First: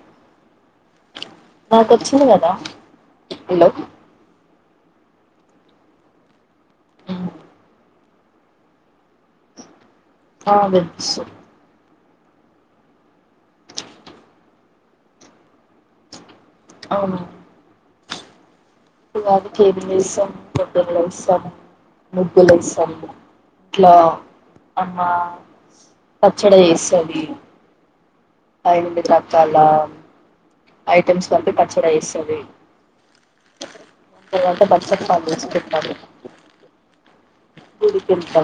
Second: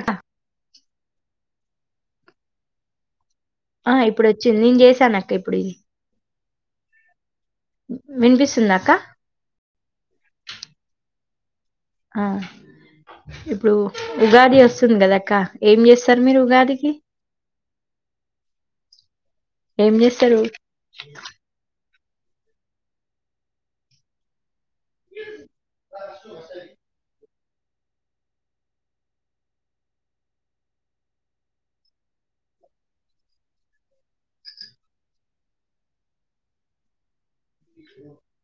అట్ల నాకొచ్చింది కదా హలో ఆ ఇప్పుడు వచ్చింది నేను చేసాను అక్క ఇప్పుడు ఇది వినిపిస్తుందా అక్క ఆ వినిపిస్తుంది ఆ ఇప్పుడు ఉగాది వస్తుంది కదక్క ఏం చేస్తారు మీరు ఉగాదికి ఉగాదికి [inaudible] ఏం చేస్తారు ముగ్గులు వేస్తాము [inaudible] అమ్మా పచ్చడి చేస్తాం మేము [unintelligible] రకాల ఐటమ్స్ కంటే పచ్చడి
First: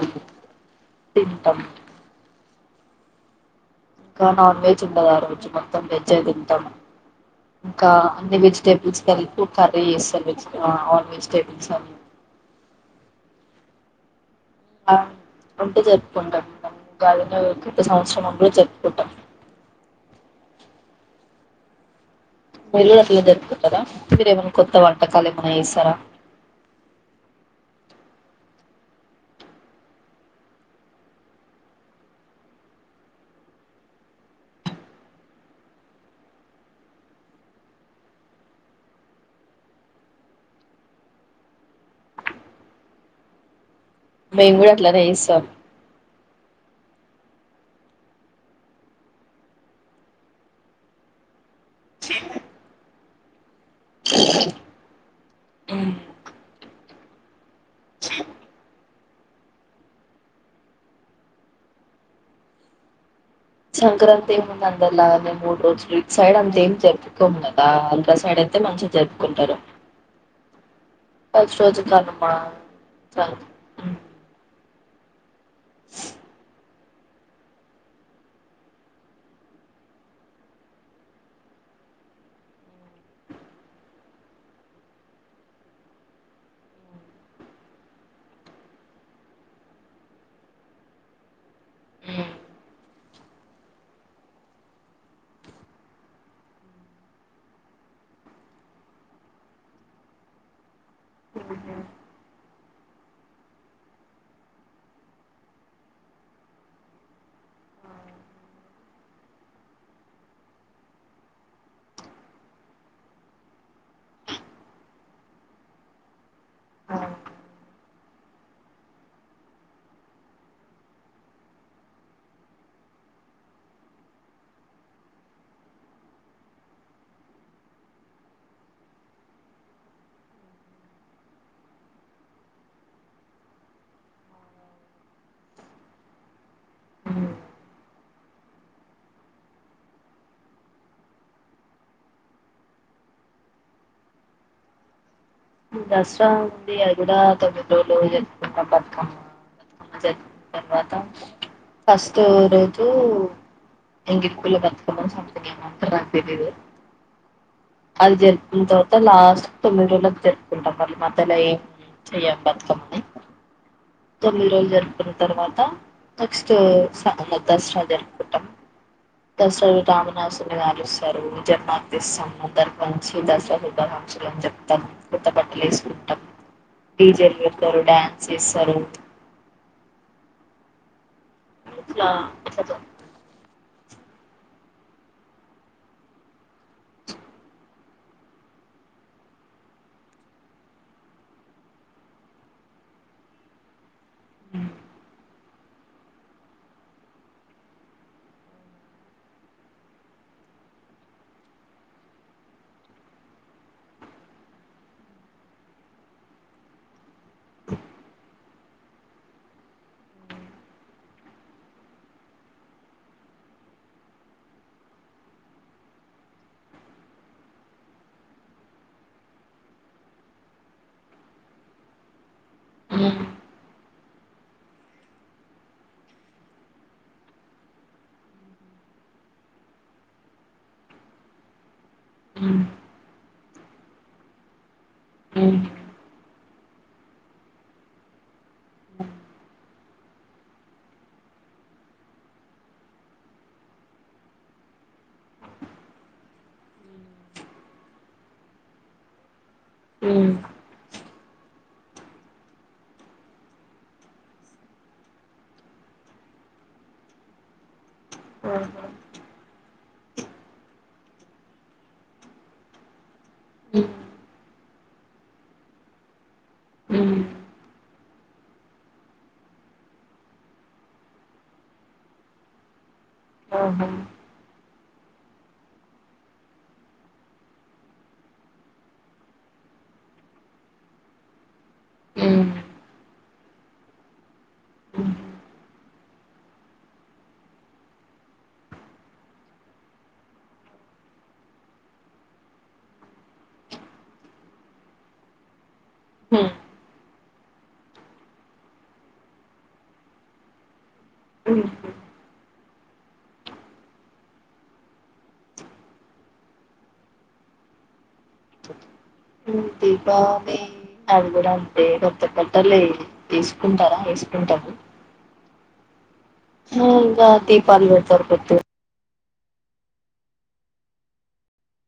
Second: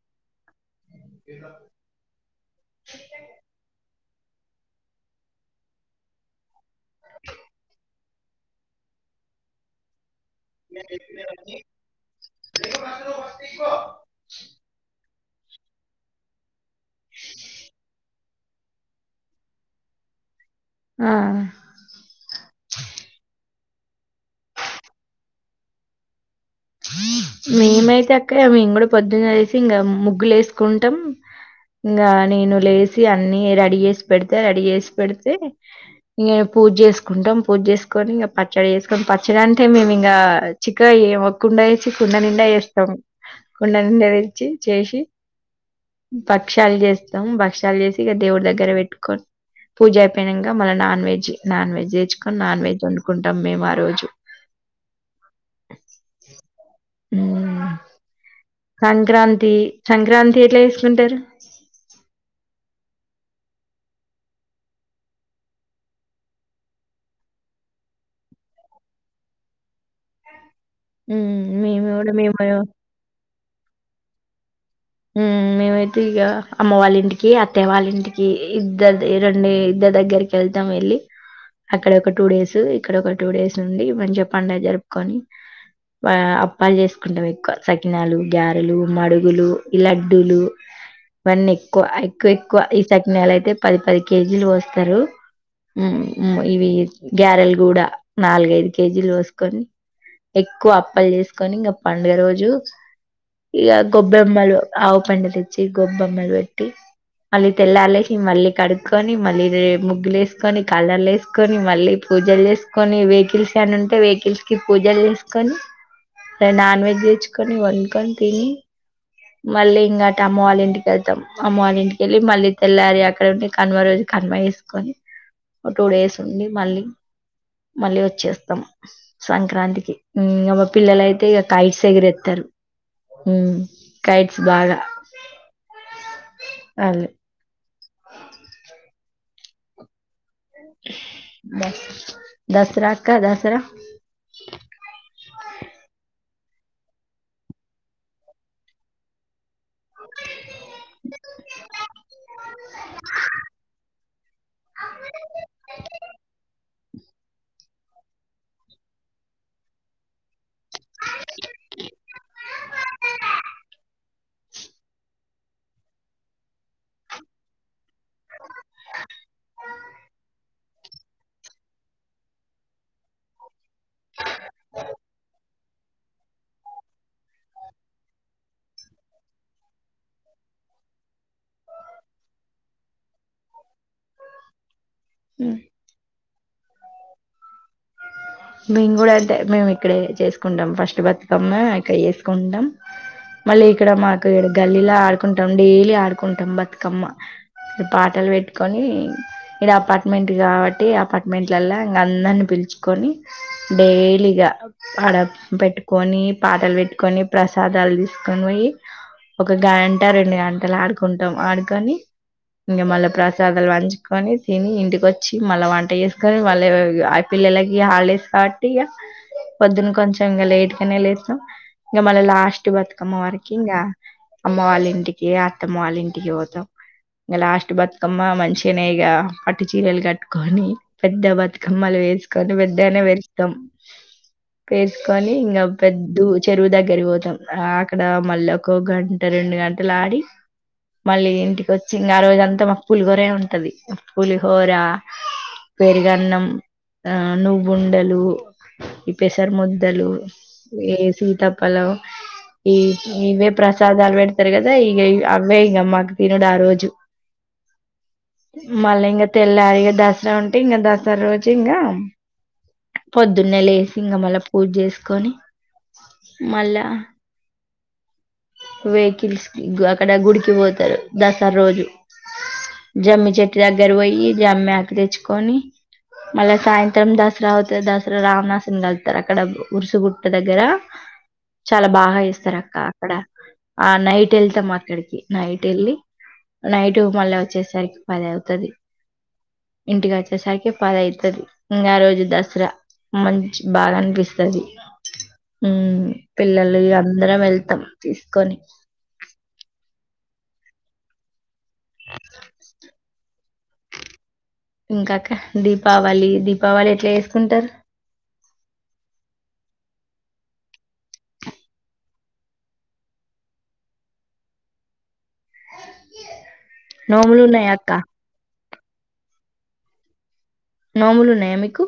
[unintelligible] [inaudible] [inaudible] తింటాం ఇంకా నాన్ వెజ్ ఉండదు ఆ రోజు. మొత్తం వెజ్జె తింటాం. ఇంకా, అన్ని వెజిటబుల్స్ కలిపు కర్రీ చేస్తాం. అంతే జరుపుకుంటాం. మళ్ళీ ఉగాదిను కొత్త సంవత్సరం ఉ జరుపుకుంటాం. ఆ మీరు కూడా అట్లనే జరుపుకుంటారా, మీరేమైనా కొత్త వంటకాలు ఏమన్న చేస్తారా? మేమైతే అక్క మేము కూడా పొద్దున్న లేసి ఇంక ముగ్గులేసుకుంటాం. ఇంగ నేను లేసి అన్ని రెడీ చేసి పెడితే, రెడీ చేసి పెడితే, ఇంగ పూజ చేసుకుంటాం. పూజ చేసుకొని ఇంగ పచ్చడి చేసుకొని, పచ్చడంటే మేమింగ చిక్కగ చెయ్యము కుండ తెచ్చి, కుండ నిండా చేస్తాం. కుండ పుండ తెచ్చి, మేము కూడా చేసి, అట్లనే చేస్తాం ప భక్ష్యాలు చేస్తాం. భక్షాలు చేసి ఇగ దేవుడి దగ్గర పెట్టుకోని పూజ అయిపోయినంక మళ్ళ నాన్ వెజ్. నాన్ వెజ్ తెచ్చుకొని, నాన్ వెజ్ వండుకుంటాం మేము ఆ రోజు. మ్ మ్ సంక్రాంతి, సంక్రాంతి ఎట్ల చేసుకుంటారు? సంక్రాంతి ఏముందండి అలా మేం మూడు రోజులు, ఇటు సైడ్ అంతేం జరుపుకోము కదా ఆంధ్రా సైడ్ అయితె మంచిగ జరుపుకుంటారు. మ్మ్ ఫస్ట్ రోజు మేము కూడా కనుమ, మేము సన్ మ్ మేమైతే ఇగ అమ్మ వాళ్ళింటికి, అత్తయ వాళ్ళింటికి, ఇద్దరది రొండి ఇద్దరిదగ్గరికి వెళ్తాం. వెళ్ళి అక్కడ ఒక టూ డేస్, ఇక్కడ ఒక టూ డేస్ ఉండి మంచిగ పండుగ జరుపుకొని, వా అప్పాలు చేసుకుంటాం ఎక్కువ. సకినాలు గారెలు, మడుగులు. ఈ లడ్డూలు ఇవన్నీ ఎక్కువ, ఉమ్, ఎక్కువెక్కువ. ఈ సక్ నెలయితే పది పది కేజీలు పోస్తారు. మ్. మ్. ఇవి గ్యారెల్ గూడ, నాలుగైదు కేజీలు పోసుకొని, ఎక్కువ అప్పల్ చేసుకొని, ఇంగ పండుగ రోజు ఇగ గొబ్బెమ్మలు. ఆవు పెండ తెచ్చి, గొబ్బమ్మలు పెట్టి, మళ్ళీ తెల్లార్ లేసి, మళ్ళీ కడుక్కొని, మళ్ళీ రే ముగ్గులేసుకొని, కలర్లేసుకొని, మళ్ళీ పూజలు చేసుకొని, వెహికల్స్ ఏన్న ఉంటె వెహికల్స్ కి పూజలు చేసుకొని, ఎ నాన్ వెజ్ తెచ్చుకొని, వండుకొని తిని మళ్ళీ ఇంకటు అమ్మ వాళ్ళ ఇంటికెళ్తాం. అమ్మ వాళ్ళ ఇంటికెళ్ళి మళ్ళీ తెల్లారి అక్కడ ఉండి, కనుమ రోజు కనుమ చేసుకొని, ఒ టూ డేస్ ఉండి మళ్ళీ మళ్ళీ వచ్చేస్తామ్ సంక్రాంతికి. మ్ ఇంగ మా పిల్లలయితే ఇగ కైట్స్ ఎగరేత్తారు. మ్ కైట్స్ బాగ అదే. ఉమ్. దసరాక్క, దసరా? ఆ దసరా ఉంది. అదిడ తొమ్మిది రోజులు జరుపుకుంటాం. బతుకమ్మ అది జరిగిన తర్వాత, ఫస్ట్ రోజు ఇంగ ఇక్కల బతుకమ్మ [unintelligible] నాకు తెలీదు. అది జరుపుకున్న తర్వాత, లాస్ట్ కి తొమ్మిది రోజ్లకి జరుప్ కుంటాం మళ్ళ మధ్యలో ఏం చెయ్యం. బతుకమ్మని. తొమ్మిది రోజులు జరుపుకున్న తర్వాత, నెక్స్ట్ స దసరా జరుపుకుంటాం. దసరా రావణాసురుని కాలుస్తారు. జన్మార్తిస్తాము దాంట్లో నుంచి దసరా పు క్ష [unintelligible] చెప్పతాము కొత్త బట్టలేసుకుంటాం డిజే లు పెడతారు డ్యాన్స్ వేస్తారు ఆ ఎందుకిల మ్మ్ మేము కూడా అంతే మేము ఇక్కడే చేసుకుంటాం ఫస్ట్ బతుకమ్మ ఇక్కడ చేసుకుంటాం మళ్ళీ ఇక్కడ మాకు గల్లీలో ఆడుకుంటాం డైలీ ఆడుకుంటాం బతుకమ్మ పాటలు పెట్టుకొని ఇడ అపార్ట్మెంట్ కాబట్టి అపార్ట్మెంట్లల్లొ ఇంకా అందరిని పిలు పిలుచుకొని డైలీగా అడ పెట్టుకొని పాటలు పెట్టుకొని ప్రసాదాలు తీసు కని పోయి ఒక గంట రెండు గంటలు ఆడుకుంటాం ఆడుకొని ఇంకా మళ్ళా ప్రసాదాలు పంచుకొని తిని ఇంటిక వచ్చి మళ్ళా వంట చేసుకొని మళ్ళా పిల్లలకి హాలీడేస్ కాబట్టి ఇగ పొద్దున్న కొంచెం ఇంకా లేట్గానే లేస్తాం ఇంకా మళ్ళీ లాస్ట్ బతుకమ్మ ఉమ్, వరకి ఇంకా అమ్మ వాళ్ళ ఇంటికి అత్తమ్మ వాళ్ళ ఇంటికి పోతాం ఇంకా లాస్ట్ బతుకమ్మ మంచిగానే ఇక పట్టు చీరలు కట్టుకొని కుండా పట్టుకొని మళ్ళా వేసుకొని ఉమ్, వడ్డనం వేస్తాం వేసుకొని ఉమ్, ఇంకా ఆ పొద్దు చెరువు దగ్గరి పోతాం అక్కడ మళ్ళీ ఒక గంట రెండు గంటలు ఆడి మళ్ళీ ఇంటికి వచ్చిన ఆ రోజు అంతా మాకు పులిహోరే ఉంటాది పులిహోర పెరుగ అన్నం ఆ నువ్వు ఉండదు ఈ పెసర్ ఉమ్, ముద్దలు ఉమ్, ఈ సీత ఫలం ఇవే ప్రసాదాలు పెడతారు కదా ఇవే అవే ఇక మాకు తినుడు ఆ రోజు ఆ మళ్ళ ఉమ్, ఇంకా తెల్లారు ఇ దసరా ఉంటే ఇంకా దసరా రోజు ఇంకా పొద్దున్నే ఉమ్, లేసి ఇంకా మళ్ళా పూజ చేసుకొని మళ్ళా ఉమ్, వెహికల్స్ కి అక్కడ గుడికి పోతారు దసరా రోజు ఆ జమ్మి చెట్టు దగ్గర ఉమ్. పోయి జమ్మి ఆకు తెచ్చుకొని మళ్ళ సాయంత్రం దసరా దసరా రామనాసురున్ని కలుత్తారు అక్కడ ఉరుసుగుట్ట దగ్గర చాలా బాగా చేస్తారు అక్క అక్కడ ఆ నైట్ వెళ్తాం అక్కడికి నైట్ వెళ్ళి నైట్ మళ్ళా వచ్చేసరికి పది అవుతాది ఇంటికి వచ్చేసరికి పది అయితాది ఇంకా ఆ రోజు ద సార మంచి బాగా అనిపిస్తాది పిల్లలు ఇగ అందరం వెళ్తాం తీసుకొని ఉన ఇంకా అక్క దీపావళి దీపావళి ఎట్లా చేసుకుంటారు దీపావళి అది కూడా అంతే కొత్త బట్టలు తీసుకుంటారా వేసుకుంటాము వద్దు ఉను రా దీపాలు పెడతారు అపొద్దు నోములు ఉన్నాయ మీకు